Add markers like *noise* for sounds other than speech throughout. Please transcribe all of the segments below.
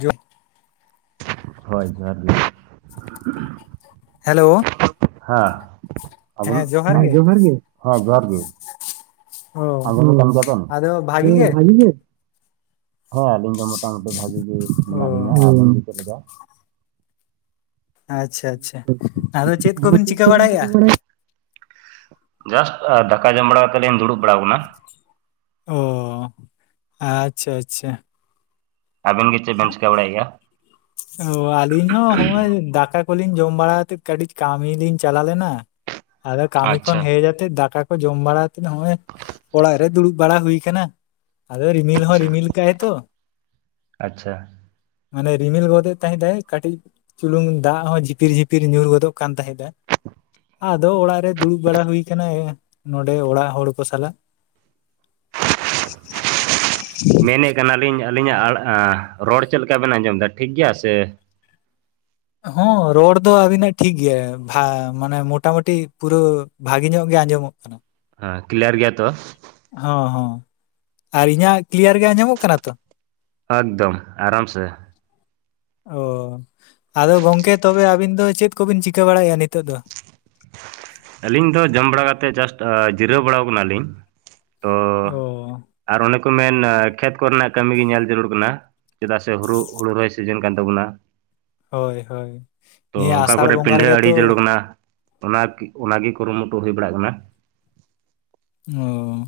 ᱡᱚ ᱦᱳᱭ ᱡᱚᱦᱟᱨ ᱜᱮ ᱦᱮᱞᱳ ᱦᱮᱸ *unintelligible* ᱦᱮᱸ ᱡᱚᱦᱟᱨ ᱜᱮ, ᱦᱮᱸ ᱡᱚᱦᱟᱨ ᱜᱮ ᱚ ᱟᱸᱡᱚᱢ ᱧᱟᱢ ᱮᱫᱟᱢ, ᱟᱫᱚ ᱦᱳᱭ ᱜᱮ ᱵᱷᱟᱜᱤ ᱜᱤᱭᱟᱹᱤᱧ ᱾ ᱦᱮᱸ ᱟᱹᱞᱤᱧ ᱫᱚ ᱢᱚᱴᱟᱢᱩᱴᱤ ᱵᱷᱟᱜᱤ ᱜᱮ ᱚ ᱢᱮᱱᱟᱜ ᱞᱤᱧᱟ ᱟᱹᱵᱤᱱ ᱜᱮ ᱪᱮᱫ ᱞᱮᱠᱟ? ᱟᱪᱪᱷᱟ ᱟᱪᱪᱷᱟ ᱟᱫᱚ ᱪᱮᱫ ᱠᱚᱵᱤᱱ ᱪᱤᱠᱟᱹ ᱵᱟᱲᱟᱭ ᱮᱫᱟ ᱡᱟᱥᱴ ᱟ ᱫᱟᱠᱟ ᱡᱚᱢ ᱵᱟᱲᱟ ᱠᱟᱛᱮ ᱞᱤᱧ ᱫᱩᱲᱩᱵ ᱵᱟᱲᱟ ᱟᱠᱟᱱᱟ ᱚᱻ ᱟᱪᱪᱷᱟ ᱟᱪᱪᱷᱟ ᱟᱵᱮᱱ ᱜᱮ ᱪᱮᱫ ᱵᱮᱱ ᱪᱤᱠᱟᱹ ᱵᱟᱲᱟᱭᱮᱫ ᱜᱮᱭᱟ ᱚ ᱟᱹᱞᱤᱧ ᱦᱚᱸ ᱦᱚᱸᱜᱼᱚᱭ ᱫᱟᱠᱟ ᱠᱚ ᱞᱤᱧ ᱡᱚᱢ ᱵᱟᱲᱟ ᱠᱟᱛᱮ ᱠᱟᱹᱴᱤᱡ ᱠᱟᱹᱢᱤ ᱞᱤᱧ ᱪᱟᱞᱟᱣ ᱞᱮᱱᱟ ᱟᱫᱚ ᱠᱟᱹᱢᱤ ᱠᱷᱚᱱ ᱟᱪᱪᱷᱟ ᱦᱮᱡ ᱠᱟᱛᱮ ᱫᱟᱠᱟ ᱠᱚ ᱡᱚᱢ ᱵᱟᱲᱟ ᱠᱟᱛᱮᱫ ᱦᱚᱜᱼᱚᱭ ᱚᱲᱟᱜ ᱨᱮ ᱫᱩᱲᱩᱵ ᱵᱟᱲᱟ ᱦᱩᱭ ᱟᱠᱟᱱᱟ ᱟᱫᱚ ᱨᱤᱢᱤᱞ ᱦᱚᱸ ᱟᱪᱪᱷᱟ ᱨᱤᱢᱤᱞ ᱠᱟᱜ-ᱟᱭ ᱛᱚ ᱟᱪᱪᱷᱟ ᱢᱟᱱᱮ ᱨᱤᱢᱤᱞ ᱜᱚᱫ ᱮᱫ ᱛᱟᱦᱮᱸᱫ ᱮ ᱠᱟᱴᱤᱡ ᱪᱩᱞᱩᱝ ᱫᱟᱜ ᱦᱚᱸ ᱡᱷᱤᱯᱤᱨ ᱡᱷᱤᱯᱤᱨ ᱧᱩᱨ ᱜᱚᱫᱚᱜ ᱠᱟᱱ ᱛᱟᱦᱮᱸᱫᱼᱟ ᱟᱫᱚ ᱚᱲᱟᱜ ᱨᱮ ᱫᱩᱲᱩᱵ ᱵᱟᱲᱟ ᱦᱩᱭ ᱟᱠᱟᱱᱟ ᱱᱚᱸᱰᱮ ᱚᱲᱟᱜ ᱦᱚᱲ ᱠᱚ ᱥᱟᱞᱟᱜ *unintelligible* ᱢᱮᱱᱮᱜ ᱠᱟᱱᱟᱞᱤᱧ ᱟᱹᱞᱤᱧᱟᱜ ᱟᱲ ᱟ ᱨᱚᱲ ᱪᱮᱫ ᱞᱮᱠᱟ ᱵᱮᱱ ᱟᱸᱡᱚᱢ ᱮᱫᱟ ᱴᱷᱤᱠ ᱜᱮᱭᱟ ᱥᱮ ᱦᱚᱸ ᱨᱚᱲ ᱫᱚ ᱟᱵᱤᱱᱟᱜ ᱴᱷᱤᱠ ᱜᱮᱭᱟ ᱵᱷᱟ ᱢᱟᱱᱮ ᱢᱚᱴᱟᱢᱩᱴᱤ ᱯᱩᱨᱟᱹ ᱵᱷᱟᱜᱮ ᱧᱚᱜ ᱜᱮ ᱟᱸᱡᱚᱢ-ᱚᱜ ᱠᱟᱱᱟ ᱦᱮᱸ ᱠᱞᱤᱭᱟᱨ ᱜᱮᱭᱟ ᱛᱚ ᱦᱚᱸ ᱦᱚᱸ ᱟᱨ ᱤᱧᱟᱜ ᱠᱞᱤᱭᱟᱨ ᱜᱮ ᱟᱸᱡᱚᱢ-ᱚᱜ ᱠᱟᱱᱟ ᱛᱚ? ᱟᱫᱽᱫᱚᱢ ᱟᱨᱟᱢ ᱥᱮ ᱚ ᱟᱫᱚ ᱜᱚᱝᱠᱮ ᱛᱚᱵᱮ ᱟᱹᱵᱤᱱ ᱫᱚ ᱪᱮᱫ ᱠᱚᱵᱤᱱ ᱪᱤᱠᱟᱹ ᱵᱟᱲᱟᱭᱮᱜᱼᱟ ᱱᱤᱛᱚᱜ ᱫᱚ? ᱟᱹᱞᱤᱧ ᱫᱚ ᱡᱚᱢ ᱵᱟᱲᱟ ᱠᱟᱛᱮᱫ ᱡᱟᱥᱴ ᱡᱤᱨᱟᱹᱣ ᱵᱟᱲᱟᱣ ᱟᱠᱟᱱᱟ ᱞᱤᱧ ᱾ ᱛᱚ ᱚ ᱟᱨ ᱚᱱᱮ ᱠᱚ ᱢᱮᱱ ᱠᱷᱮᱛ ᱠᱚᱨᱮᱱᱟᱜ ᱠᱟᱹᱢᱤ ᱜᱮ ᱧᱮᱞ ᱡᱟᱹᱨᱩᱲ ᱠᱟᱱᱟ ᱪᱮᱫᱟᱜ ᱥᱮ ᱦᱩᱲᱩ ᱦᱩᱲᱩ ᱨᱚᱦᱚᱭ ᱥᱤᱡᱤᱱ ᱠᱟᱱ ᱛᱟᱵᱚᱱᱟ ᱦᱳᱭ ᱦᱳᱭ ᱛᱚ ᱱᱤᱭᱟᱹ ᱚᱠᱟ ᱟᱥᱟᱲ ᱠᱚᱨᱮ ᱵᱚᱸᱜᱟ ᱯᱤᱰᱷᱟᱹ ᱨᱮᱜᱮ ᱛᱚ ᱟᱹᱰᱤ ᱡᱟᱹᱨᱩᱲ ᱠᱟᱱᱟ᱾ ᱚᱱᱟ ᱚᱱᱟ ᱜᱮ ᱠᱩᱨᱩᱢᱩᱴᱩ ᱦᱩᱭ ᱵᱟᱲᱟᱜ ᱠᱟᱱᱟ᱾ ᱚ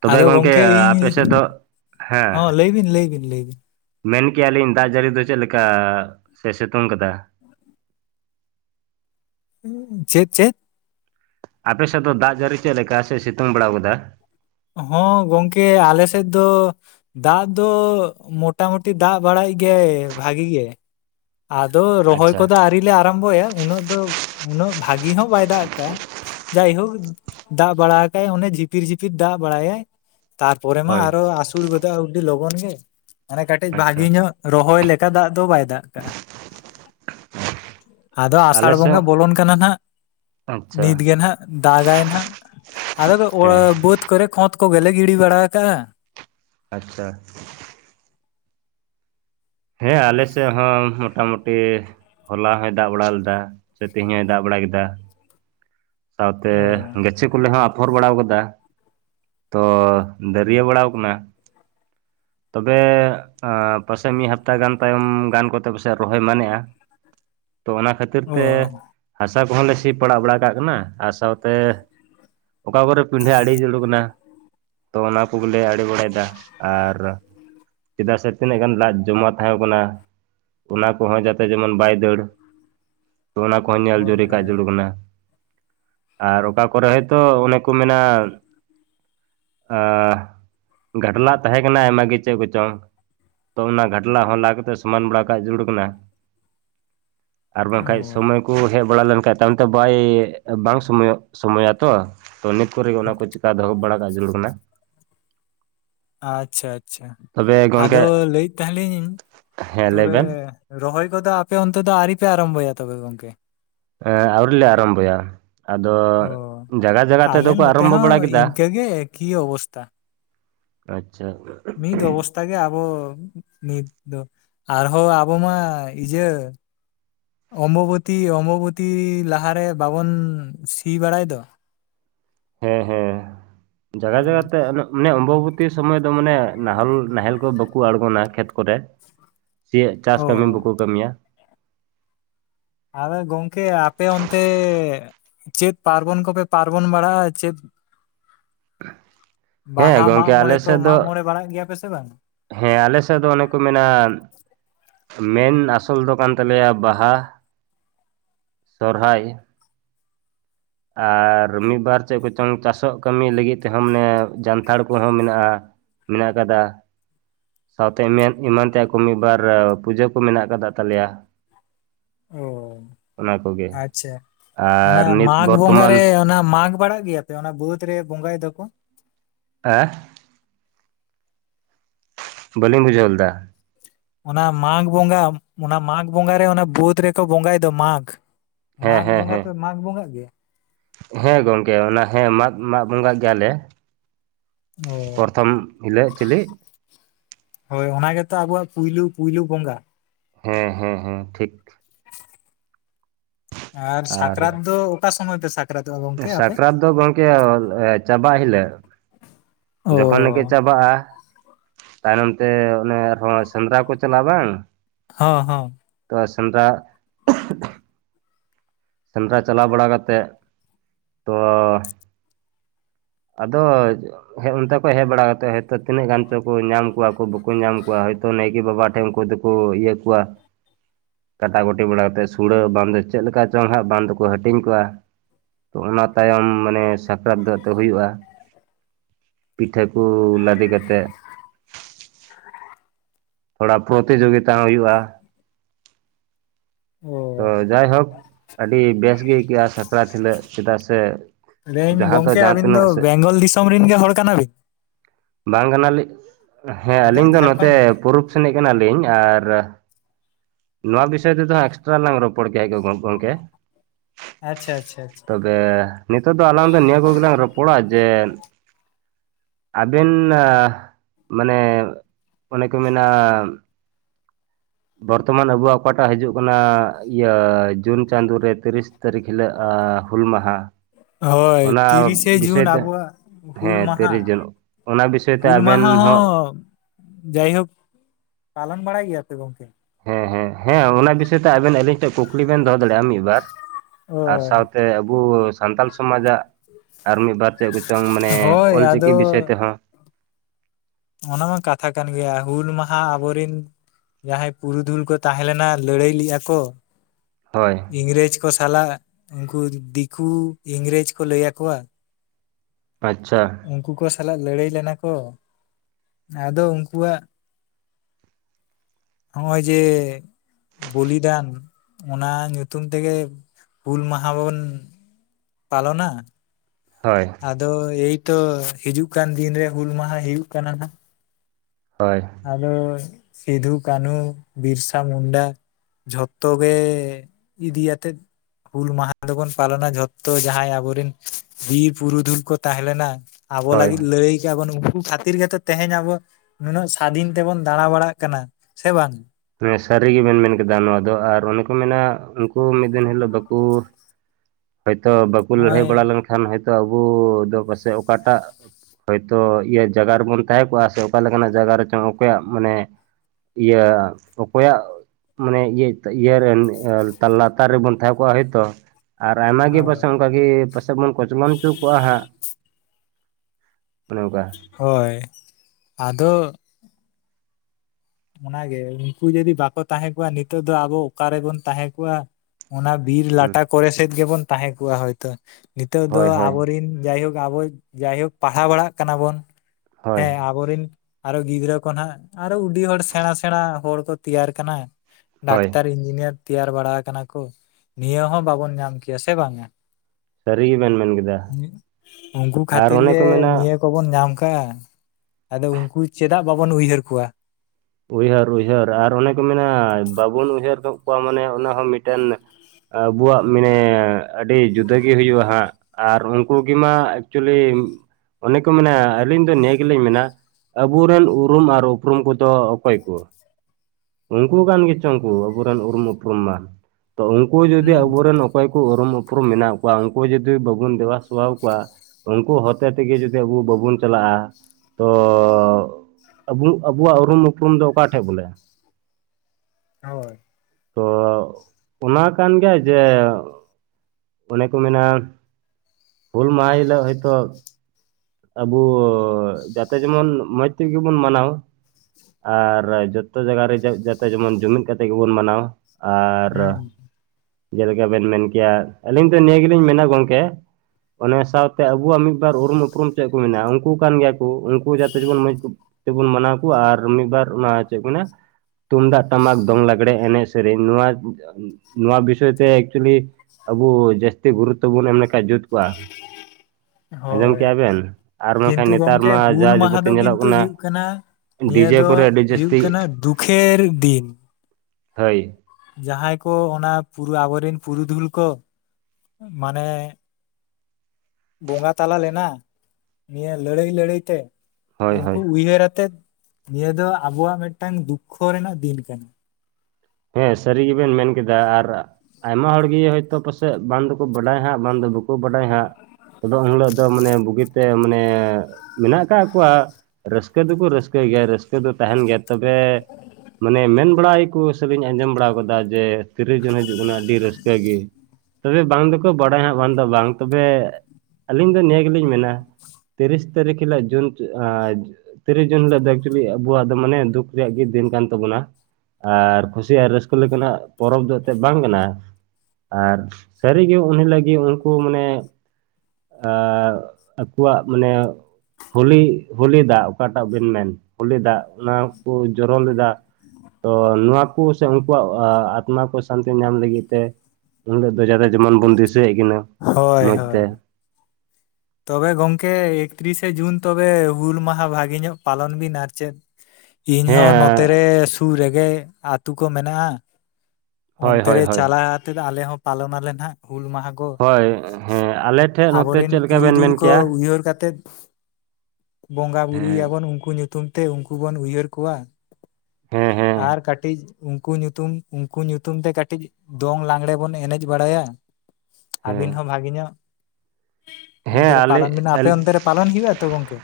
ᱛᱚᱵᱮ ᱟᱫᱚ ᱜᱚᱝᱠᱮ ᱜᱚᱢᱠᱮ ᱤᱧ ᱟᱯᱮ ᱥᱮᱫ ᱫᱚ ᱦᱚᱸ ᱦᱮᱸ ᱞᱟᱹᱭ ᱵᱤᱱ ᱞᱟᱹᱭ ᱵᱤᱱ ᱞᱟᱹᱭ ᱵᱤᱱ ᱢᱮᱱ ᱠᱮᱭᱟ ᱞᱤᱧ ᱫᱟᱜ ᱡᱟᱹᱲᱤ ᱫᱚ ᱪᱮᱫ ᱞᱮᱠᱟ ᱥᱮ ᱥᱤᱛᱩᱝ ᱠᱟᱫᱟ? ᱪᱮᱫ ᱪᱮᱫ ᱟᱯᱮ ᱥᱮᱫ ᱫᱚ ᱫᱟᱜ ᱡᱟᱹᱲᱤ ᱪᱮᱫ ᱞᱮᱠᱟ ᱥᱮ ᱥᱤᱛᱩᱝ ᱵᱟᱲᱟ ᱜᱚᱫᱟᱭ ᱦᱚᱸ ᱜᱚᱝᱠᱮ ᱟᱞᱮ ᱥᱮᱫ ᱫᱚ ᱫᱟᱜ ᱫᱚ ᱢᱚᱴᱟ ᱢᱩᱴᱤ ᱫᱟᱜ ᱵᱟᱲᱟᱭᱮᱫ ᱜᱮᱭᱟᱭ ᱵᱷᱟᱜᱤ ᱜᱮ ᱟᱫᱚ ᱨᱚᱦᱚᱭ ᱟᱪᱪᱷᱟ ᱠᱚᱫᱚ ᱟᱣᱨᱤᱞᱮ ᱟᱨᱟᱢᱵᱚᱭᱟ ᱩᱱᱟᱹᱜ ᱫᱚ ᱩᱱᱟᱹᱜ ᱵᱷᱟᱜᱤ ᱦᱚᱸ ᱵᱟᱭ ᱫᱟᱜ ᱟᱠᱟᱜᱼᱟ᱾ ᱡᱟᱭ ᱦᱳᱠ ᱫᱟᱜ ᱵᱟᱲᱟ ᱟᱠᱟᱫ ᱟᱭ ᱚᱱᱮ ᱡᱷᱤᱯᱤᱨ ᱡᱷᱤᱯᱤᱨ ᱫᱟᱜ ᱵᱟᱲᱟᱭᱟᱭ ᱛᱟᱨᱯᱚᱨᱮ ᱢᱟ ᱦᱳᱭ ᱟᱨᱚ ᱟᱹᱥᱩᱲ ᱜᱚᱫᱚᱜ ᱟᱹᱰᱤ ᱞᱚᱜᱚᱱ ᱜᱮ ᱢᱟᱱᱮ ᱠᱟᱹᱴᱤᱡ ᱟᱪᱪᱷᱟ ᱵᱷᱟᱜᱤ ᱧᱚᱜ ᱨᱚᱦᱚᱭ ᱞᱮᱠᱟ ᱫᱟᱜ ᱫᱚ ᱵᱟᱭ ᱫᱟᱜ ᱠᱟᱜᱼᱟ ᱟᱫᱚ ᱟᱞᱮ ᱟᱥᱟᱲ ᱵᱚᱸᱜᱟ ᱥᱮᱫ ᱵᱚᱞᱚᱱ ᱠᱟᱱᱟ ᱱᱟᱜ ᱟᱪᱪᱷᱟ ᱱᱤᱫ ᱜᱮ ᱱᱟᱜ ᱫᱟᱜ ᱟᱭ ᱱᱟᱜ ᱟᱞᱮ ᱫᱚ ᱦᱮᱸ ᱵᱟᱹᱫ ᱠᱚᱨᱮ ᱠᱷᱫᱽ ᱠᱚᱜᱮ ᱞᱮ ᱜᱤᱲᱤ ᱵᱟᱲᱟ ᱟᱠᱟᱜᱼᱟ᱾ ᱟᱪᱪᱷᱟ ᱦᱮᱸ ᱟᱞᱮ ᱥᱮᱫ ᱦᱚᱸ ᱢᱚᱴᱟᱢᱩᱴᱤ ᱦᱚᱞᱟ ᱦᱚᱭ ᱫᱟᱜ ᱵᱟᱲᱟ ᱞᱮᱫᱟ ᱥᱮ ᱛᱤᱦᱮᱧᱦᱚᱭ ᱫᱟᱜ ᱵᱟᱲᱟ ᱠᱮᱫᱟ᱾ ᱥᱟᱶᱛᱮ ᱚ ᱜᱟᱪᱷᱤ ᱠᱚᱞᱮ ᱦᱚᱸ ᱟᱯᱷᱚᱨ ᱵᱟᱲᱟ ᱠᱟᱫᱟ ᱛᱚ ᱫᱟᱹᱨᱭᱟᱹ ᱵᱟᱲᱟᱣ ᱠᱟᱱᱟ ᱛᱚᱵᱮ ᱯᱟᱥᱮ ᱢᱤᱫ ᱦᱟᱯᱛᱟ ᱜᱟᱱ ᱛᱟᱭᱚᱢ ᱜᱟᱱ ᱠᱚᱜ ᱯᱟᱥᱮ ᱨᱚᱦᱚᱭ ᱢᱟᱱᱮᱜᱼᱟ ᱛᱚ ᱚᱱᱟ ᱠᱷᱟᱹᱛᱤᱨ ᱠᱷᱟᱹᱛᱤᱨ ᱛᱮ ᱚ ᱦᱟᱥᱟ ᱠᱚᱦᱚᱸ ᱞᱮ ᱥᱤ ᱯᱟᱲᱟᱣ ᱵᱟᱲᱟ ᱠᱟᱜ ᱠᱟᱱᱟ ᱟᱨ ᱥᱟᱶᱛᱮ ᱚᱠᱟ ᱠᱚᱨᱮ ᱯᱤᱰᱷᱟᱹ ᱟᱲᱮ ᱧᱩᱹᱲᱷᱩ ᱠᱟᱱᱟ ᱛᱚ ᱚᱱᱟ ᱠᱚᱜᱮᱞᱮ ᱟᱲᱮ ᱵᱟᱲᱟᱭ ᱮᱫᱟ ᱟᱨ ᱪᱮᱫᱟᱜ ᱥᱮ ᱛᱤᱱᱟᱹᱜ ᱜᱟᱱ ᱫᱟᱜ ᱡᱚᱢᱟ ᱛᱟᱦᱮᱸ ᱠᱟᱱᱟ ᱚᱱᱟ ᱠᱚᱦᱚᱸ ᱡᱟᱛᱮ ᱡᱮᱢᱚᱱ ᱵᱟᱭ ᱫᱟᱹᱲ ᱚᱱᱟ ᱠᱚᱦᱚᱸ ᱧᱮᱞ ᱦᱳᱭ ᱡᱩᱨᱤ ᱠᱟᱜ ᱦᱳᱭ ᱡᱟᱹᱨᱩᱲ ᱠᱟᱱᱟ᱾ ᱟᱨ ᱚᱠᱟ ᱠᱚᱨᱮ ᱦᱚᱭᱛᱚ ᱚᱱᱮ ᱠᱚ ᱢᱮᱱᱟ ᱜᱷᱟᱴᱞᱟ ᱛᱟᱦᱮᱸ ᱠᱟᱱᱟ ᱟᱭᱢᱟ ᱜᱮ ᱪᱮᱫ ᱠᱚᱪᱚᱝ ᱛᱚ ᱚᱱᱟ ᱜᱷᱟᱴᱞᱟ ᱦᱚᱸ ᱞᱟ ᱠᱟᱛᱮ ᱥᱚᱢᱟᱱ ᱵᱟᱲᱟ ᱠᱟᱜ ᱡᱩᱨᱩᱲ ᱠᱟᱱᱟ *inaudible* ᱟᱨ ᱵᱟᱝᱠᱷᱟᱡ ᱚ ᱥᱚᱢᱚᱭ ᱠᱚ ᱦᱮᱡ ᱵᱟᱲᱟ ᱞᱮᱱᱠᱟᱱᱡ ᱛᱟᱭᱚᱢᱛᱮᱚ ᱵᱟᱭ ᱵᱟᱝ ᱥᱚᱢᱚᱭᱚᱜ ᱥᱚᱢᱚᱭᱟᱛᱚ ᱛᱚ ᱱᱤᱛ ᱠᱚᱨᱮ ᱜᱮ ᱚᱱᱟ ᱠᱚ ᱪᱤᱠᱟ ᱫᱚᱦᱚ ᱵᱟᱲᱟ ᱠᱟᱜ ᱡᱟᱹᱨᱩᱲ ᱠᱟᱱᱟ ᱟᱪᱪᱷᱟ ᱟᱪᱪᱷᱟ ᱛᱚᱵᱮ ᱜᱚᱝᱠᱮ ᱟᱫᱚ ᱞᱟᱹᱭᱮᱫ ᱛᱟᱦᱮᱱᱤᱧ ᱦᱮᱸ ᱞᱟᱹᱭ ᱛᱚᱵᱮ ᱵᱮᱱ ᱨᱚᱦᱚᱭ ᱠᱚᱫᱚ ᱟᱯᱮ ᱚᱱᱛᱮ ᱫᱚ ᱟᱣᱨᱤᱯᱮ ᱟᱨᱟᱢᱵᱚᱭᱟ ᱛᱚᱵᱮ ᱜᱚᱝᱠᱮ? ᱟᱣᱨᱤ ᱞᱮ ᱟᱨᱟᱢᱵᱚᱭᱟ ᱟᱫᱚ ᱚ ᱡᱟᱭᱜᱟ ᱡᱟᱭᱜᱟ ᱛᱮᱫᱚ ᱟᱞᱮ ᱠᱚ ᱱᱚᱛᱮ ᱟᱨᱟᱢᱵᱷᱚ ᱦᱚᱸ ᱵᱟᱲᱟ ᱠᱮᱫᱟ ᱤᱱᱠᱟᱹᱜᱮ ᱮᱠᱤ ᱚᱵᱚᱥᱛᱟ ᱟᱪᱪᱷᱟ ᱢᱤᱫ ᱚᱵᱚᱥᱛᱟ ᱜᱮ ᱟᱵᱚ ᱱᱤᱛ ᱫᱚ ᱟᱨᱦᱚᱸ ᱟᱵᱚ ᱢᱟ ᱤᱭᱟᱹ ᱚᱢᱵᱚᱵᱚᱛᱤ ᱚᱢᱵᱚᱵᱚᱛᱤ ᱞᱟᱦᱟᱨᱮ ᱵᱟᱵᱚᱱ ᱥᱤ ᱵᱟᱲᱟᱭ ᱫᱚ ᱦᱮᱸ ᱦᱮᱸ ᱡᱟᱜᱟ ᱦᱩᱸ ᱡᱟᱜᱟ ᱛᱮ ᱮ ᱢᱟᱱᱮ ᱚᱢᱵᱚᱵᱚᱛᱤ ᱥᱚᱢᱚᱭ ᱫᱚ ᱢᱟᱱᱮ ᱱᱟᱦᱮᱞ ᱱᱟᱦᱮᱞ ᱠᱚ ᱵᱟᱠᱚ ᱟᱲᱜᱚᱱᱟ ᱠᱷᱮᱛ ᱠᱚᱨᱮ᱾ ᱪᱮ ᱪᱟᱥ ᱠᱟᱹᱢᱤ ᱚ ᱵᱟᱠᱚ ᱠᱟᱹᱢᱤᱭᱟ ᱟᱫᱚ ᱜᱚᱝᱠᱮ ᱟᱯᱮ ᱚᱱᱛᱮ ᱪᱮᱫ ᱯᱟᱨᱵᱚᱱ ᱠᱚᱯᱮ ᱯᱟᱨᱵᱚᱱ ᱵᱟᱲᱟᱜᱼᱟ ᱪᱮᱫ ᱦᱮᱸ ᱵᱟᱦᱟ ᱢᱟᱜ ᱜᱚᱝᱠᱮ ᱢᱚᱬᱮ ᱟᱞᱮ ᱠᱚ ᱥᱮᱫ ᱫᱚ ᱢᱟᱜ ᱢᱚᱬᱮ ᱵᱟᱲᱟᱜ ᱜᱮᱭᱟ ᱯᱮᱥᱮ ᱵᱟᱝ-ᱟ? ᱦᱮᱸ ᱟᱞᱮᱥᱮᱫ ᱫᱚ ᱚᱱᱮ ᱠᱚ ᱢᱮᱱᱟ ᱢᱮᱱ ᱟᱥᱚᱞ ᱫᱚ ᱠᱟᱱ ᱛᱟᱞᱮᱭᱟ ᱵᱟᱦᱟ᱾ ᱥᱚᱨᱦᱟᱭ ᱟᱨ ᱢᱤᱫ ᱵᱟᱨ ᱪᱮᱫ ᱠᱚᱪᱚᱝ ᱪᱟᱥᱚᱜ ᱠᱟᱹᱢᱤ ᱞᱟᱹᱜᱤᱫ ᱛᱮᱦᱚᱸ ᱢᱟᱱᱮ ᱡᱟᱱᱛᱷᱟᱲ ᱠᱚᱦᱚᱸ ᱢᱮᱱᱟᱜᱼᱟ᱾ ᱢᱮᱱᱟᱜ ᱠᱟᱫᱟ ᱥᱟᱶᱛᱮᱟᱱ *unintelligible* ᱢᱮᱱ ᱢᱮᱱ ᱛᱮᱭᱟᱜ ᱠᱚ ᱢᱤᱫ ᱵᱟᱨ ᱯᱩᱡᱟᱹ ᱠᱚ ᱢᱮᱱᱟᱜ ᱟᱠᱟᱫ ᱛᱟᱞᱮᱭᱟ ᱚ ᱚᱱᱟ ᱠᱚᱜᱮ ᱟᱪᱪᱷᱟ ᱟᱨ ᱚᱱᱟ ᱱᱤᱛ ᱢᱟᱜᱽ ᱵᱚᱸᱜᱟ ᱨᱮ ᱵᱚᱨᱛᱚᱢᱟᱱ ᱚᱱᱟ ᱢᱟᱜᱽ ᱵᱟᱲᱟᱜ ᱜᱮᱭᱟᱯᱮ ᱚᱱᱟ ᱵᱟᱹᱫᱽ ᱨᱮ ᱵᱚᱸᱜᱟᱭ ᱫᱚᱠᱚ ᱦᱮᱸ ᱵᱟᱹᱞᱤᱧ ᱵᱩᱡᱟᱹᱣ ᱞᱮᱫᱟ ᱚᱱᱟ ᱢᱟᱜᱽ ᱵᱚᱸᱜᱟ ᱚᱱᱟ ᱢᱟᱜᱽ ᱵᱚᱸᱜᱟᱨᱮ ᱚᱱᱟ ᱵᱟᱹᱫᱽ ᱨᱮᱠᱚ ᱵᱚᱸᱜᱟᱭ ᱫᱚ ᱢᱟᱜᱽ ᱦᱮᱸ ᱢᱟᱜᱽ ᱦᱮᱸ ᱵᱚᱸᱜᱟ ᱦᱮᱸ ᱫᱚ ᱢᱟᱜᱽ ᱵᱚᱸᱜᱟᱟᱜ ᱜᱮ ᱦᱮᱸ ᱜᱚᱝᱠᱮ ᱚᱱᱟ ᱦᱮᱸ ᱢᱟᱜ ᱢᱟᱜ ᱵᱚᱸᱜᱟ ᱜᱮᱭᱟᱞᱮ ᱚ ᱯᱨᱚᱛᱷᱚᱢ ᱦᱤᱞᱳᱜ ᱪᱤᱞᱤ ᱦᱚᱭ ᱚᱱᱟ ᱜᱮᱛᱚ ᱟᱵᱚᱣᱟᱜ ᱯᱩᱭᱞᱩ ᱯᱩᱭᱞᱩ ᱵᱚᱸᱜᱟ ᱦᱮᱸ ᱦᱮᱸ ᱦᱮᱸ ᱴᱷᱤᱠ ᱟᱨ ᱥᱟᱠᱨᱟᱛ ᱫᱚ ᱚᱠᱟ ᱥᱚᱢᱚᱭ ᱯᱮ ᱥᱟᱠᱨᱟᱛ ᱥᱟᱠᱨᱟᱛ ᱫᱚ ᱜᱚᱝᱠᱮ ᱪᱟᱵᱟᱜ ᱦᱤᱞᱟᱹᱜ ᱡᱚᱠᱷᱚᱱ ᱜᱮ ᱚ ᱪᱟᱵᱟᱜᱼᱟ ᱛᱟᱭᱱᱚᱢ ᱛᱮ ᱚᱱᱮ ᱟᱨᱦᱚᱸ ᱥᱮᱸᱫᱽᱨᱟ ᱠᱚ ᱪᱟᱞᱟᱜᱼᱟ ᱵᱟᱝ ᱦᱚᱸ ᱦᱚᱸ ᱛᱚ *unintelligible* ᱥᱮᱸᱫᱽᱨᱟ ᱥᱮᱸᱫᱽᱨᱟ ᱪᱟᱞᱟᱣ ᱵᱟᱲᱟ ᱠᱟᱛᱮᱫ ᱛᱚ᱾ ᱟᱫᱚ ᱚᱱᱛᱮ ᱠᱷᱚᱱ ᱦᱮᱡ ᱵᱟᱲᱟ ᱠᱟᱛᱮᱫ ᱦᱚᱭᱛᱳ, ᱛᱤᱱᱟᱹᱜ ᱜᱟᱱ ᱪᱚ ᱠᱚ ᱧᱟᱢ ᱠᱚᱣᱟ᱾ ᱵᱟᱠᱚ ᱧᱟᱢ ᱠᱚᱣᱟ᱾ ᱦᱳᱭ ᱛᱚ ᱱᱟᱭᱠᱮ ᱵᱟᱵᱟ ᱴᱷᱮᱱ ᱩᱱᱠᱩ ᱫᱚᱠᱚ ᱤᱭᱟᱹ ᱠᱚᱣᱟ᱾ ᱠᱟᱴᱟ ᱜᱩᱴᱤ ᱵᱟᱲᱟ ᱠᱟᱛᱮᱫ ᱥᱩᱲᱟᱹ ᱵᱟᱝ ᱫᱚ ᱪᱮᱫ ᱞᱮᱠᱟ ᱪᱚᱝ ᱦᱟᱸᱜ ᱵᱟᱝ ᱫᱚᱠᱚ ᱦᱟᱹᱴᱤᱧ ᱠᱚᱣᱟ? ᱛᱚ ᱚᱱᱟ ᱛᱟᱭᱚᱢ ᱢᱟᱱᱮ ᱥᱟᱠᱨᱟᱛ ᱦᱩᱭᱩᱜᱼᱟ᱾ ᱯᱤᱴᱷᱟᱹ ᱠᱚ ᱞᱟᱫᱮ ᱠᱟᱛᱮ ᱛᱷᱚᱲᱟ ᱯᱨᱚᱛᱤ ᱡᱩᱜᱤᱛᱟ ᱦᱩᱭᱩᱜᱼᱟ᱾ ᱚ ᱛᱚ ᱡᱟᱭᱦᱳᱠ ᱟᱹᱰᱤ ᱵᱮᱥ ᱜᱮ ᱟᱹᱭᱠᱟᱹᱜᱼᱟ᱾ ᱥᱟᱠᱨᱟᱛ ᱦᱤᱞᱳᱜ ᱪᱮᱫᱟᱜ ᱥᱮ ᱞᱟ. ᱭ ᱤᱧ ᱡᱟᱦᱟᱸ ᱫᱚ ᱜᱚᱢᱠᱮ, ᱡᱟᱦᱟᱸ ᱟᱹᱵᱤᱱ ᱫᱚ ᱛᱤᱱᱟᱹᱜ ᱥᱮ ᱵᱮᱝᱜᱚᱞ ᱫᱤᱥᱚᱢ ᱨᱮᱱ ᱜᱮ ᱦᱚᱲ ᱠᱟᱱᱟᱵᱤᱱ ᱵᱟᱝ ᱠᱟᱱᱟᱞᱤᱧ᱾ ᱦᱮᱸ ᱟᱫᱚ ᱟᱹᱞᱤᱧ ᱫᱚ ᱱᱚᱛᱮ ᱡᱷᱟᱲᱠᱷᱚᱸᱰ ᱯᱩᱨᱩ ᱥᱮᱱᱮᱫ ᱠᱟᱱᱟᱞᱤᱧ ᱟᱨ ᱱᱚᱣᱟ ᱵᱤᱥᱚᱭ ᱛᱮᱫᱚ ᱮᱠᱥᱴᱨᱟ ᱞᱟᱝ ᱨᱚᱯᱚᱲ ᱠᱮᱭᱟ ᱜᱚᱢᱠᱮ᱾ ᱟᱪᱪᱷᱟ ᱟᱪᱪᱷᱟ ᱟᱪᱪᱷᱟ ᱛᱚᱵᱮ ᱱᱤᱛᱚᱜ ᱫᱚ ᱟᱞᱟᱝ ᱫᱚ ᱱᱤᱭᱟᱹ ᱠᱚ ᱜᱮᱞᱟᱝ ᱨᱚᱯᱚᱲᱟ ᱡᱮ ᱟᱵᱮᱱ, ᱢᱟᱱᱮ ᱚᱱᱮ ᱠᱚ ᱢᱮᱱᱟ᱾ ᱵᱚᱨᱛᱚ ᱢᱟᱱ ᱟᱵᱚᱣᱟᱜ ᱚᱠᱟᱴᱟᱜ ᱦᱤᱡᱩᱜ ᱠᱟᱱᱟ ᱤᱭᱟᱹ ᱡᱩᱱ ᱪᱟᱸᱫᱳ ᱨᱮ ᱛᱤᱨᱤᱥ ᱛᱟᱹᱨᱤᱠᱷ ᱦᱤᱞᱳᱜ ᱦᱩᱞ ᱢᱟᱦᱟ᱾ ᱦᱳᱭ ᱚᱱᱟ ᱛᱤᱨᱤᱥᱮ ᱵᱤᱥᱚᱭ ᱡᱩᱱ ᱛᱮ ᱟᱵᱚᱣᱟᱜ ᱦᱩᱞ ᱦᱮᱸ ᱢᱟᱦᱟ᱾ ᱛᱤᱨᱤᱥ ᱡᱩᱱ ᱚᱱᱟ ᱵᱤᱥᱚᱭ ᱛᱮ ᱦᱩᱞ ᱢᱟᱦᱟ ᱟᱵᱮᱱ ᱦᱚᱸ ᱡᱟᱭᱦᱳᱠ ᱯᱟᱞᱚᱱ ᱵᱟᱲᱟᱭ ᱜᱮᱭᱟ ᱯᱮ ᱜᱚᱢᱠᱮ? ᱦᱮᱸ ᱦᱮᱸ ᱦᱮᱸ, ᱚᱱᱟ ᱵᱤᱥᱚᱭ ᱛᱮ ᱟᱵᱮᱱ ᱟᱞᱤᱧ ᱴᱷᱮᱱ ᱠᱩᱠᱞᱤ ᱵᱮᱱ ᱫᱚᱦᱚ ᱫᱟᱲᱮᱭᱟᱜᱼᱟ, ᱢᱤᱫ ᱵᱟᱨ᱾ ᱟᱨ ᱚ ᱥᱟᱶᱛᱮ ᱟᱵᱚ ᱥᱟᱱᱛᱟᱞ ᱥᱚᱢᱟᱡᱟᱜ ᱟᱨ ᱢᱤᱫ ᱵᱟᱨ ᱪᱮᱫ ᱠᱚ ᱪᱚᱝ ᱢᱟᱱᱮ ᱦᱳᱭ ᱚᱞ ᱪᱤᱠᱤ ᱟᱫᱚ ᱵᱤᱥᱚᱭ ᱛᱮᱦᱚᱸ᱾ ᱚᱱᱟ ᱢᱟ ᱠᱟᱛᱷᱟ ᱠᱟᱱ ᱜᱮᱭᱟ ᱦᱩᱞ ᱢᱟᱦᱟ ᱟᱵᱚ ᱨᱤᱱ ᱡᱟᱦᱟᱸᱭ ᱯᱩᱨᱩᱫᱷᱩᱞ ᱠᱚ ᱛᱟᱦᱮᱸ ᱞᱮᱱᱟ ᱞᱟᱹᱲᱦᱟᱹᱭ ᱞᱮᱫᱜᱼᱟ ᱠᱚ᱾ ᱦᱳᱭ ᱤᱝᱨᱮᱡᱽ ᱠᱚ ᱥᱟᱞᱟᱜ, ᱩᱱᱠᱩ ᱫᱤᱠᱩ ᱤᱝᱨᱮᱡᱽ ᱠᱚ ᱞᱟᱹᱭ ᱟᱠᱚᱣᱟ᱾ ᱟᱪᱪᱷᱟ ᱩᱱᱠᱩ ᱠᱚ ᱥᱟᱞᱟᱜ ᱞᱟᱹᱲᱟᱹᱭ ᱞᱮᱱᱟ ᱠᱚ ᱟᱫᱚ ᱩᱱᱠᱩᱣᱟᱜ ᱱᱚᱜᱼᱚᱭ ᱡᱮ ᱵᱚᱞᱤᱫᱟᱱ᱾ ᱚᱱᱟ ᱧᱩᱛᱩᱢ ᱛᱮᱜᱮ ᱦᱩᱞ ᱢᱟᱦᱟ ᱵᱚᱱ ᱯᱟᱞᱚᱱᱟ᱾ ᱦᱳᱭ ᱟᱫᱚ ᱮᱭᱛᱚ ᱦᱤᱡᱩᱜ ᱠᱟᱱ ᱫᱤᱱᱨᱮ ᱦᱩᱞ ᱢᱟᱦᱟ ᱦᱮᱭᱩᱜ ᱠᱟᱱᱟᱼᱱᱟᱸᱜ᱾ ᱦᱳᱭ ᱟᱫᱚ ᱥᱤᱫᱷᱩ, ᱠᱟᱹᱱᱩ, ᱵᱤᱨᱥᱟ ᱢᱩᱱᱰᱟᱼᱼ ᱡᱷᱚᱛᱚ ᱜᱮ ᱤᱫᱤᱼᱤᱭᱟᱛᱮᱫ᱾ ᱦᱩᱞ ᱢᱟᱦᱟ ᱫᱚᱵᱚᱱ ᱯᱟᱞᱚᱱᱟ᱾ ᱡᱷᱚᱛᱚ ᱡᱟᱦᱟᱭ ᱟᱵᱚ ᱨᱤᱱ ᱵᱤᱨ ᱯᱩᱨᱩᱫᱷᱩᱞ ᱠᱚ ᱛᱟᱦᱮᱸ ᱞᱮᱱᱟ᱾ ᱟᱵᱚ ᱦᱳᱭ ᱞᱟᱹᱜᱤᱫ ᱞᱟᱹᱲᱟᱭ ᱠᱟᱜᱼᱟ ᱵᱚᱱ ᱩᱱᱠᱩ ᱠᱷᱟᱹᱛᱤᱨ ᱜᱮᱛᱚ ᱛᱮᱦᱮᱧ ᱟᱵᱚ ᱱᱩᱱᱟᱹᱜᱼᱼ ᱥᱟᱹᱫᱷᱤᱱ ᱛᱮᱵᱚᱱ ᱫᱟᱬᱟ ᱵᱟᱲᱟᱜ ᱠᱟᱱᱟ ᱥᱮ ᱵᱟᱝ? ᱦᱮ ᱥᱟᱹᱨᱤ ᱜᱮᱵᱮᱱ ᱢᱮᱱ ᱠᱮᱫᱟ᱾ ᱱᱚᱣᱟ ᱫᱚ ᱟᱨ ᱚᱱᱮ ᱠᱚ ᱢᱮᱱᱟ ᱩᱱᱠᱩ ᱢᱤᱫ ᱫᱤᱱ ᱦᱤᱞᱳᱜ ᱵᱟᱠᱩ ᱦᱚᱭᱛᱳ ᱵᱟᱠᱚ ᱞᱟᱹᱲᱦᱟᱹᱭ ᱱᱚᱜᱼᱚᱭ ᱵᱟᱲᱟ ᱞᱮᱱᱠᱷᱟᱱ ᱦᱚᱭᱛᱳ ᱟᱵᱩ-ᱩ ᱫᱚ ᱯᱟᱥᱮᱜ ᱚᱠᱟᱴᱟᱜᱼᱼ ᱦᱳᱭᱛᱳ ᱤᱭᱟᱹ ᱡᱟᱭᱜᱟ ᱨᱮᱵᱚᱱ ᱛᱟᱦᱮᱸ ᱠᱚᱜᱼᱟ ᱥᱮ ᱚᱠᱟ ᱞᱮᱠᱟᱱᱟᱜ ᱡᱟᱭᱜᱟ ᱨᱮᱪᱚᱝ ᱚᱠᱚᱭᱟᱜ ᱢᱟᱱᱮᱼᱼ ᱤᱭᱟᱹ ᱚᱠᱚᱭᱟᱜᱼᱼ ᱢᱟᱱᱮ *unintelligible* ᱤᱭᱟᱹ ᱨᱮᱱ ᱛᱟᱨ ᱞᱟᱛᱟᱨ ᱨᱮᱵᱚᱱ ᱛᱟᱦᱮᱸ ᱠᱚᱜᱼᱟ, ᱦᱳᱭᱛᱚ ᱟᱨ ᱟᱭᱢᱟ ᱜᱮ ᱦᱳᱭ ᱯᱟᱥᱮᱜ ᱚᱱᱠᱟ ᱼᱼ ᱮ ᱯᱟᱥᱮᱜ ᱵᱚᱱ ᱠᱚᱪᱢᱚᱱ ᱪᱳ ᱠᱚᱣᱟ ᱦᱟᱸᱜ᱾ ᱚᱱᱮ ᱚᱱᱠᱟᱼᱼ ᱦᱳᱭ ᱟᱫᱚᱼᱼ ᱚᱱᱟ ᱜᱮ ᱱᱩᱠᱩ ᱡᱩᱫᱤ ᱵᱟᱠᱚ ᱛᱟᱦᱮᱸ ᱠᱚᱜᱼᱟ, ᱱᱤᱛᱚᱜ ᱫᱚ ᱟᱵᱚ ᱚᱠᱟ ᱨᱮᱵᱚᱱ ᱛᱟᱦᱮᱸ ᱠᱚᱜᱼᱟ? ᱚᱱᱟ ᱵᱤᱨ ᱦᱩᱸ ᱞᱟᱴᱟ ᱠᱚᱨᱮ ᱥᱮᱫ ᱜᱮᱵᱚᱱ ᱛᱟᱦᱮᱸ ᱠᱚᱜᱼᱟ᱾ ᱦᱳᱭᱛᱳ ᱱᱤᱛᱚᱜ ᱫᱚ ᱦᱳᱭ ᱦᱳᱭ ᱟᱵᱚᱨᱤᱱ ᱡᱟᱭᱦᱳᱠᱼᱼ ᱟᱵᱚ ᱡᱟᱭᱦᱳᱠ ᱯᱟᱲᱦᱟᱣ ᱵᱟᱲᱟᱜ ᱠᱟᱱᱟ ᱵᱚᱱ ᱦᱳᱭ ᱦᱮᱸ᱾ ᱠᱚᱨᱤᱱ ᱟᱨᱚ ᱜᱤᱫᱽᱨᱟᱹ ᱠᱚ ᱱᱟᱸᱜ, ᱟᱨᱚ ᱩᱰᱤ ᱦᱚᱲ ᱥᱮᱬᱟ ᱥᱮᱬᱟ ᱦᱚᱲ ᱠᱚ ᱛᱮᱭᱟᱨᱟᱠᱟᱱᱟ ᱦᱳᱭ ᱰᱟᱠᱛᱟᱨ ᱤᱧᱡᱤᱱᱤᱭᱟᱨ ᱛᱮᱭᱟᱨ ᱵᱟᱲᱟ ᱟᱠᱟᱱᱟ ᱠᱚ, ᱱᱤᱭᱟᱹ ᱦᱚᱸ ᱵᱟᱵᱚᱱ ᱧᱟᱢ ᱠᱮᱭᱟ ᱥᱮ ᱵᱟᱝ - ᱥᱟᱹᱨᱤ ᱜᱮᱵᱮᱱ ᱢᱮᱱ ᱠᱮᱫᱟ ᱟ ᱾ ᱩᱱᱠᱩ ᱟᱨ ᱠᱷᱟᱹᱛᱤᱨ ᱚᱱᱮ ᱜᱮ ᱠᱚ ᱢᱮᱱᱟ ᱱᱤᱭᱟᱹ ᱠᱚᱵᱚᱱ ᱧᱟᱢ ᱠᱟᱜ- ᱟ ᱟᱫᱚ ᱩᱱᱠᱩ ᱪᱮᱫᱟᱜ ᱵᱟᱵᱚᱱ ᱩᱭᱦᱟᱹᱨ ᱠᱩᱣᱟ ᱾ ᱩᱭᱦᱟᱹᱨ ᱩᱭᱦᱟᱹᱨ ᱟᱨ ᱚᱱᱮ ᱠᱚ ᱢᱮᱱᱟ ᱵᱟᱵᱚᱱ ᱩᱭᱦᱟᱹᱨ ᱫᱚ- ᱠᱚᱣᱟ ᱢᱟᱱᱮ ᱚᱱᱟ ᱦᱚᱸ ᱢᱤᱫᱴᱮᱱ ᱟᱵᱩᱣᱟᱜ ᱢᱮᱱᱮ ᱟᱹᱰᱤ ᱡᱩᱫᱟᱹ ᱜᱮ ᱦᱩᱭᱩᱜᱼᱟ ᱦᱟᱸᱜ ᱟᱨ ᱩᱱᱠᱩ ᱜᱮᱢᱟ ᱮᱠᱪᱩᱞᱤᱢ ᱚᱱᱮ ᱠᱚ ᱢᱮᱱᱟ ᱟᱹᱞᱤᱧ ᱫᱚ ᱱᱤᱭᱟᱹ ᱜᱮᱞᱤᱧ ᱢᱮᱱᱟ ᱟᱵᱩᱨᱮᱱ ᱩᱨᱩᱢ ᱟᱨ ᱩᱯᱨᱩᱢ ᱠᱚᱫᱚ ᱚᱠᱚᱭ ᱠᱩ ᱩᱱᱠᱩ ᱠᱟᱱ ᱜᱮᱪᱚᱝ ᱠᱩ ᱟᱵᱩᱨᱮᱱ ᱩᱨᱩᱢ ᱩᱯᱩᱨᱩᱢ ᱢᱟ ᱛᱚ ᱩᱱᱠᱩ ᱡᱩᱫᱤ ᱦᱩᱸ ᱟᱵᱚᱨᱮᱱ ᱚᱠᱚᱭ ᱠᱚ *unintelligible* ᱩᱯᱨᱩᱢ ᱢᱮᱱᱟᱜ ᱠᱚᱣᱟ ᱩᱱᱠᱩ ᱡᱩᱫᱤ ᱵᱟᱵᱩᱱ ᱫᱮᱵᱟ ᱥᱮᱵᱟᱣ ᱠᱚᱣᱟ ᱩᱱᱠᱩ ᱦᱚᱛᱮ ᱛᱮᱜᱮ ᱡᱩᱫᱤ ᱟᱵᱩ ᱵᱟᱵᱩᱱ ᱪᱟᱞᱟᱜᱼᱟ, ᱛᱚ *unintelligible* ᱟᱵᱩᱣᱟᱜ ᱩᱨᱩᱢ ᱩᱯᱨᱩᱢ ᱫᱚ ᱚᱠᱟ ᱴᱷᱮᱜ ᱵᱚᱞᱮ ᱦᱚᱭ ᱛᱚ ᱚᱱᱟ ᱠᱟᱱ ᱜᱮᱭᱟ ᱡᱮ ᱚᱱᱮ ᱠᱚ ᱢᱮᱱᱟ ᱦᱩᱞ ᱢᱟᱦᱟ ᱦᱤᱞᱚᱜ ᱦᱚᱭᱛᱚ ᱟᱵᱩ ᱡᱟᱛᱮ ᱡᱮᱢᱚᱱ ᱢᱚᱸᱡᱽ ᱛᱮᱜᱮ ᱵᱚᱱ ᱢᱟᱱᱟᱣᱟ ᱟᱨ ᱡᱚᱛᱚ ᱡᱟᱭᱜᱟ ᱨᱮ *unintelligible* ᱡᱟᱛᱮ ᱡᱮᱢᱚᱱ ᱡᱩᱢᱤᱫ ᱠᱟᱛᱮ ᱜᱮᱵᱚᱱ ᱢᱟᱱᱟᱣᱟ ᱟᱨ ᱦᱩᱸ ᱡᱮᱞᱮᱠᱟ ᱵᱮᱱ ᱢᱮᱱ ᱠᱮᱭᱟ ᱟᱹᱞᱤᱧ ᱫᱚ ᱱᱤᱭᱟᱹ ᱜᱮᱞᱤᱧ ᱢᱮᱱᱟ ᱜᱚᱝᱠᱮ ᱚᱱᱮ ᱥᱟᱶᱛᱮ ᱟᱵᱩᱣᱟᱜ ᱢᱤᱫᱵᱟᱨ ᱩᱨᱩᱢ ᱩᱯᱨᱩᱢ ᱪᱮᱜ ᱠᱩ ᱢᱮᱱᱟ ᱩᱱᱠᱩ ᱠᱟᱱ ᱜᱮᱭᱟ ᱠᱚ ᱩᱱᱠᱩ ᱡᱟᱛᱮ ᱡᱮᱢᱚᱱ ᱢᱚᱡᱽ ᱠᱚ- ᱛᱮᱵᱚᱱ ᱢᱟᱱᱟᱣ ᱠᱩᱣᱟ ᱟᱨ ᱢᱤᱫ ᱵᱟᱨ ᱚᱱᱟ ᱪᱮᱫ ᱢᱮᱱᱟ ᱛᱩᱢᱫᱟᱜ ᱴᱟᱢᱟᱠ ᱫᱚᱝ ᱞᱟᱜᱽᱲᱮ ᱮᱱᱮᱡ ᱥᱮᱨᱮᱧ ᱱᱩᱣᱟ *unintelligible* ᱱᱚᱣᱟ ᱵᱤᱥᱚᱭ ᱛᱮ ᱮᱠᱪᱩᱞᱤ ᱟᱵᱩ ᱡᱟᱥ ᱛᱤ ᱵᱩᱨᱩ ᱛᱮᱵᱩᱱ ᱮᱢ ᱞᱮᱠᱷᱟᱱ ᱡᱩᱛ ᱠᱚᱜᱼᱟ ᱟᱸᱡᱚᱢ ᱦᱳᱭ ᱠᱮᱜᱼᱟ ᱵᱮᱱ, ᱟᱨ ᱠᱤᱱᱛᱩ ᱵᱟᱝᱠᱷᱟᱱ ᱱᱮᱛᱟᱨ ᱜᱚᱝᱠᱮ ᱢᱟ ᱦᱩᱞ ᱡᱟ ᱢᱟᱦᱟ ᱡᱟᱵᱚᱛᱤ ᱫᱚ ᱧᱮᱞᱚᱜ ᱠᱤᱱᱛᱩ ᱦᱩᱭᱩᱜ ᱠᱟᱱᱟ ᱠᱟᱱᱟᱼᱼ ᱱᱤᱭᱟᱹ ᱰᱤᱡᱮ ᱫᱚ ᱠᱚᱨᱮ ᱟᱹᱰᱤ ᱦᱩᱭᱩᱜ ᱡᱟᱹᱥᱛᱤ ᱠᱟᱱᱟ ᱫᱩᱠᱷᱮᱨ ᱫᱤᱱ ᱾ ᱦᱚᱹᱭ ᱾ ᱡᱟᱦᱟᱸᱭ ᱠᱚ ᱚᱱᱟ ᱯᱩᱨ ᱟᱵᱚᱨᱤᱱ ᱯᱩᱨᱩᱫᱷᱩᱞ ᱠᱚ ᱢᱟᱱᱮᱼᱼ ᱵᱚᱸᱜᱟ ᱛᱟᱞᱟ ᱞᱮᱱᱟ ᱱᱤᱭᱟᱹ ᱞᱟᱹᱲᱟᱹᱭ ᱞᱟᱹᱲᱟᱹᱭ ᱛᱮ, ᱦᱳᱭ ᱦᱳᱭ ᱩᱱᱠᱩ ᱩᱭᱦᱟᱹᱨ ᱟᱛᱮᱫ ᱱᱤᱭᱟᱹ ᱫᱚ ᱟᱵᱚᱣᱟᱜ ᱢᱤᱫᱴᱟᱝ ᱫᱩᱠᱠᱷᱚ ᱨᱮᱱᱟᱜ ᱫᱤᱱ ᱠᱟᱱᱟ᱾ ᱦᱮᱸ ᱥᱟᱹᱨᱤ ᱜᱮᱵᱤᱱ ᱢᱮᱱ ᱠᱮᱫᱟ ᱟᱨᱼᱼ ᱟᱭᱢᱟ ᱦᱚᱲᱜᱤ ᱦᱚᱭᱛᱚ ᱯᱟᱥᱮᱜ ᱵᱟᱝ ᱫᱚᱠᱩ ᱵᱟᱰᱟᱭ ᱦᱟᱸᱜ ᱵᱟᱝ ᱫᱚ ᱵᱟᱠᱩ ᱵᱟᱰᱟᱭ ᱦᱟᱸᱜ *unintelligible* ᱩᱱ ᱦᱤᱞᱚᱜ ᱫᱚ ᱢᱟᱱᱮ ᱵᱩᱜᱤᱛᱮ ᱢᱟᱱᱮ ᱢᱮᱱᱟᱜ ᱟᱠᱟᱫ ᱠᱚᱣᱟ ᱨᱟᱹᱥᱠᱟᱹ ᱫᱚᱠᱚ ᱨᱟᱹᱥᱠᱟᱹᱭ ᱜᱮᱭᱟ ᱨᱟᱹᱥᱠᱟᱹ ᱫᱚ ᱛᱟᱦᱮᱸᱱ ᱜᱮᱭᱟ ᱛᱚᱵᱮ ᱢᱟᱱᱮ ᱢᱮᱱ ᱵᱟᱲᱟᱭ ᱠᱚ *unintelligible* ᱟᱸᱡᱚᱢ ᱵᱟᱲᱟ ᱠᱟᱫᱟ ᱡᱮ ᱛᱤᱨᱤᱥ ᱡᱩᱱ ᱦᱤᱡᱩᱜ ᱠᱟᱱᱟ ᱟᱹᱰᱤ ᱨᱟᱹᱥᱠᱟᱹ ᱜᱮ ᱛᱚᱵᱮ ᱵᱟᱝ ᱫᱚᱠᱚ ᱵᱟᱲᱟᱭ ᱦᱟᱸᱜ ᱵᱟᱝ ᱫᱚ ᱵᱟᱝ ᱛᱚᱵᱮ ᱟᱹᱞᱤᱧ ᱫᱚ ᱱᱤᱭᱟᱹ ᱜᱮᱞᱤᱧ ᱢᱮᱱᱟ ᱛᱤᱨᱤᱥ ᱛᱟᱹᱨᱤᱠᱷ ᱦᱤᱞᱚᱜ ᱡᱩᱱ ᱟᱸ ᱛᱤᱨᱤᱥ ᱡᱩᱱ ᱦᱤᱞᱚᱜ ᱫᱚ ᱮᱠᱪᱩᱞᱤ ᱟᱵᱚᱣᱟᱜ ᱫᱚ ᱢᱟᱱᱮ ᱫᱩᱠ ᱨᱮᱭᱟᱜ ᱜᱮ ᱫᱤᱱ ᱠᱟᱱ ᱛᱟᱵᱚᱱᱟ ᱟᱨ ᱠᱩᱥᱤ ᱟᱨ ᱨᱟᱹᱥᱠᱟᱹ ᱞᱮᱠᱟᱱᱟᱜ ᱯᱚᱨᱚᱵᱽ ᱫᱚ ᱮᱱᱛᱮᱫ ᱵᱟᱝ ᱠᱟᱱᱟ ᱾ ᱟᱨ ᱥᱟᱹᱨᱤᱜᱮ ᱩᱱ ᱦᱤᱞᱚᱜ ᱜᱮ ᱩᱱᱠᱩ ᱢᱟᱱᱮ ᱟᱸ ᱟᱠᱚᱣᱟᱜ ᱢᱟᱱᱮ ᱦᱩᱞᱤ ᱦᱩᱞᱤ ᱫᱟᱜᱽ ᱚᱠᱟᱴᱟᱜ ᱵᱮᱱ ᱢᱮᱱ ᱦᱩᱞᱤ ᱫᱟᱜᱽ ᱚᱱᱟ ᱠᱚ ᱡᱚᱨᱚ ᱞᱮᱫᱟ, ᱛᱚ ᱱᱚᱣᱟ ᱠᱚ ᱥᱮ ᱩᱱᱠᱩᱣᱟᱜ ᱟᱸ ᱟᱛᱢᱟ ᱠᱚ ᱥᱟᱱᱛᱤ ᱧᱟᱢ ᱞᱟᱹᱜᱤᱫ ᱛᱮ ᱚᱱᱰᱮ ᱫᱚ ᱡᱟᱫᱟ ᱡᱮᱢᱚᱱ ᱵᱚᱱ ᱫᱤᱥᱟᱹᱭᱮᱜ ᱠᱤᱱᱟ ᱾ ᱦᱳᱭ ᱦᱳᱭ ᱾ ᱛᱚᱵᱮ ᱜᱚᱝᱠᱮ ᱮᱠᱛᱨᱤᱥᱮ ᱡᱩᱱ ᱛᱚᱵᱮ ᱦᱩᱞ ᱢᱟᱦᱟ ᱵᱷᱟᱜᱮ ᱧᱚᱜ ᱯᱟᱞᱚᱱ ᱵᱤᱱ ᱟᱨ ᱪᱮᱫ? ᱦᱮᱸ ᱤᱧᱦᱚᱸ ᱱᱚᱛᱮᱨᱮ ᱥᱩᱨ ᱨᱮᱜᱮ ᱟᱛᱩ ᱠᱚ ᱢᱮᱱᱟᱜᱼᱟ, ᱦᱳᱭ ᱚᱱᱛᱮ ᱦᱳᱭ ᱨᱮ ᱦᱳᱭ ᱪᱟᱞᱟ ᱦᱟᱛᱮᱫ ᱟᱞᱮ ᱦᱚᱸ ᱯᱟᱞᱚᱱᱟᱞᱮ ᱱᱟᱸᱜ ᱦᱩᱞ ᱢᱟᱦᱟ ᱾ ᱜᱚ ᱦᱳᱭ ᱦᱮᱸ ᱟᱞᱮ ᱴᱷᱮᱡ ᱱᱚᱛᱮ ᱟᱵᱚᱨᱤᱱ ᱪᱮᱫ ᱞᱮᱠᱟ ᱵᱮᱱ ᱯᱩᱨᱩᱫᱷᱩᱞ ᱢᱮᱱ ᱠᱚ ᱠᱮᱭᱟ ᱩᱭᱦᱟᱹᱨ ᱠᱟᱛᱮᱫ ᱵᱚᱸᱜᱟ ᱦᱮᱸ ᱵᱩᱨᱩᱭᱟᱵᱚᱱ ᱩᱱᱠᱩ ᱧᱩᱛᱩᱢ ᱛᱮ ᱩᱱᱠᱩ ᱵᱚᱱ ᱩᱭᱦᱟᱹᱨ ᱠᱚᱣᱟ᱾ ᱦᱮᱸ ᱦᱮᱸ ᱟᱨ ᱠᱟᱹᱴᱤᱡᱼᱼᱼ ᱩᱱᱠᱩ ᱧᱩᱛᱩᱢ, ᱩᱱᱠᱩ ᱧᱩᱛᱩᱢ ᱛᱮ ᱠᱟᱹᱴᱤᱡ ᱫᱚᱝ, ᱞᱟᱜᱽᱬᱮ, ᱵᱚᱱ ᱮᱱᱮᱡ ᱵᱟᱲᱟᱭᱼᱟ᱾ ᱦᱮᱸ ᱟᱹᱵᱤᱱ ᱦᱚᱸ- ᱵᱷᱟᱜᱮ ᱧᱚᱜ ᱦᱮᱸ ᱚᱱᱛᱮ ᱨᱮ ᱟᱞᱮ ᱯᱟᱞᱚᱱ ᱵᱮᱮ ᱚᱱᱛᱮ ᱨᱮ ᱯᱟᱞᱚᱱ ᱦᱩᱭᱩᱜᱼᱟ᱾ ᱛᱚ ᱜᱚᱝᱠᱮᱼᱼᱼ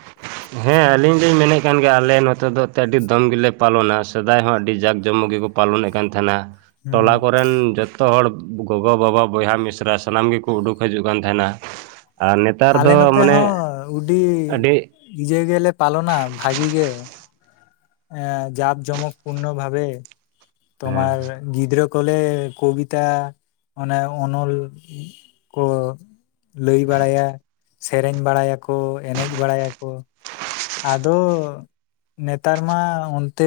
ᱦᱮᱸ ᱟᱞᱤᱧ ᱞᱤᱧ ᱢᱮᱱᱮᱫ ᱠᱟᱱ ᱜᱮᱭᱟ᱾ ᱟᱞᱮ ᱱᱚᱛᱮ ᱫᱚ ᱟᱹᱰᱤ ᱫᱚᱢ ᱜᱮᱞᱮ ᱯᱟᱞᱚᱱᱟ᱾ ᱥᱮᱫᱟᱭ ᱦᱚᱸ ᱟᱹᱰᱤ ᱡᱟᱠᱼᱼᱼ ᱡᱚᱢᱚᱠ ᱜᱮᱠᱚ ᱯᱟᱞᱚᱱᱮᱫ ᱠᱟᱱ ᱛᱟᱦᱮᱱᱟ ᱾ ᱦᱩᱸ ᱴᱚᱞᱟ ᱠᱚᱨᱮᱱ ᱡᱚᱛᱚᱼᱼ ᱡᱚᱛᱚ ᱦᱚᱲ ᱜᱚᱜᱚ, ᱵᱟᱵᱟ, ᱵᱚᱭᱦᱟ, ᱢᱤᱥᱨᱟ, ᱥᱟᱱᱟᱢ ᱜᱮᱠᱚ ᱩᱰᱩᱠ ᱦᱤᱡᱩᱜ ᱠᱟᱱ ᱛᱟᱦᱮᱸᱱᱟ᱾ ᱟᱨ ᱱᱤᱛᱼᱼᱼ ᱟᱞᱮ ᱱᱚᱛᱮ ᱦᱚᱸ ᱟᱹᱰᱤ ᱟᱹᱰᱤ ᱤᱭᱟᱹ ᱜᱮᱞᱮ ᱯᱟᱞᱚᱱᱟ᱾ ᱵᱷᱟᱜᱤ ᱜᱮ᱾ ᱮᱻ ᱡᱟᱠ ᱡᱚᱢᱚᱠ ᱯᱩᱨᱱᱚ ᱵᱷᱟᱵᱮ ᱛᱳᱢᱟᱨᱼᱼᱼ ᱜᱤᱫᱽᱨᱟᱹ ᱠᱚᱞᱮ ᱠᱚᱵᱤᱛᱟ ᱟᱱᱮ ᱚᱱᱚᱞ ᱠᱚᱼᱼ ᱞᱟᱹᱭ ᱵᱟᱲᱟᱭᱟ, ᱥᱮᱨᱮᱧ ᱵᱟᱲᱟᱭᱟᱠᱚ, ᱮᱱᱮᱡ ᱵᱟᱲᱟᱭᱟᱠᱚ᱾ ᱟᱫᱚᱸᱻ ᱱᱮᱛᱟᱨ ᱢᱟᱼ ᱚᱱᱛᱮ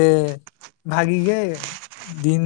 ᱵᱷᱟᱜᱤ ᱜᱮ ᱫᱤᱱ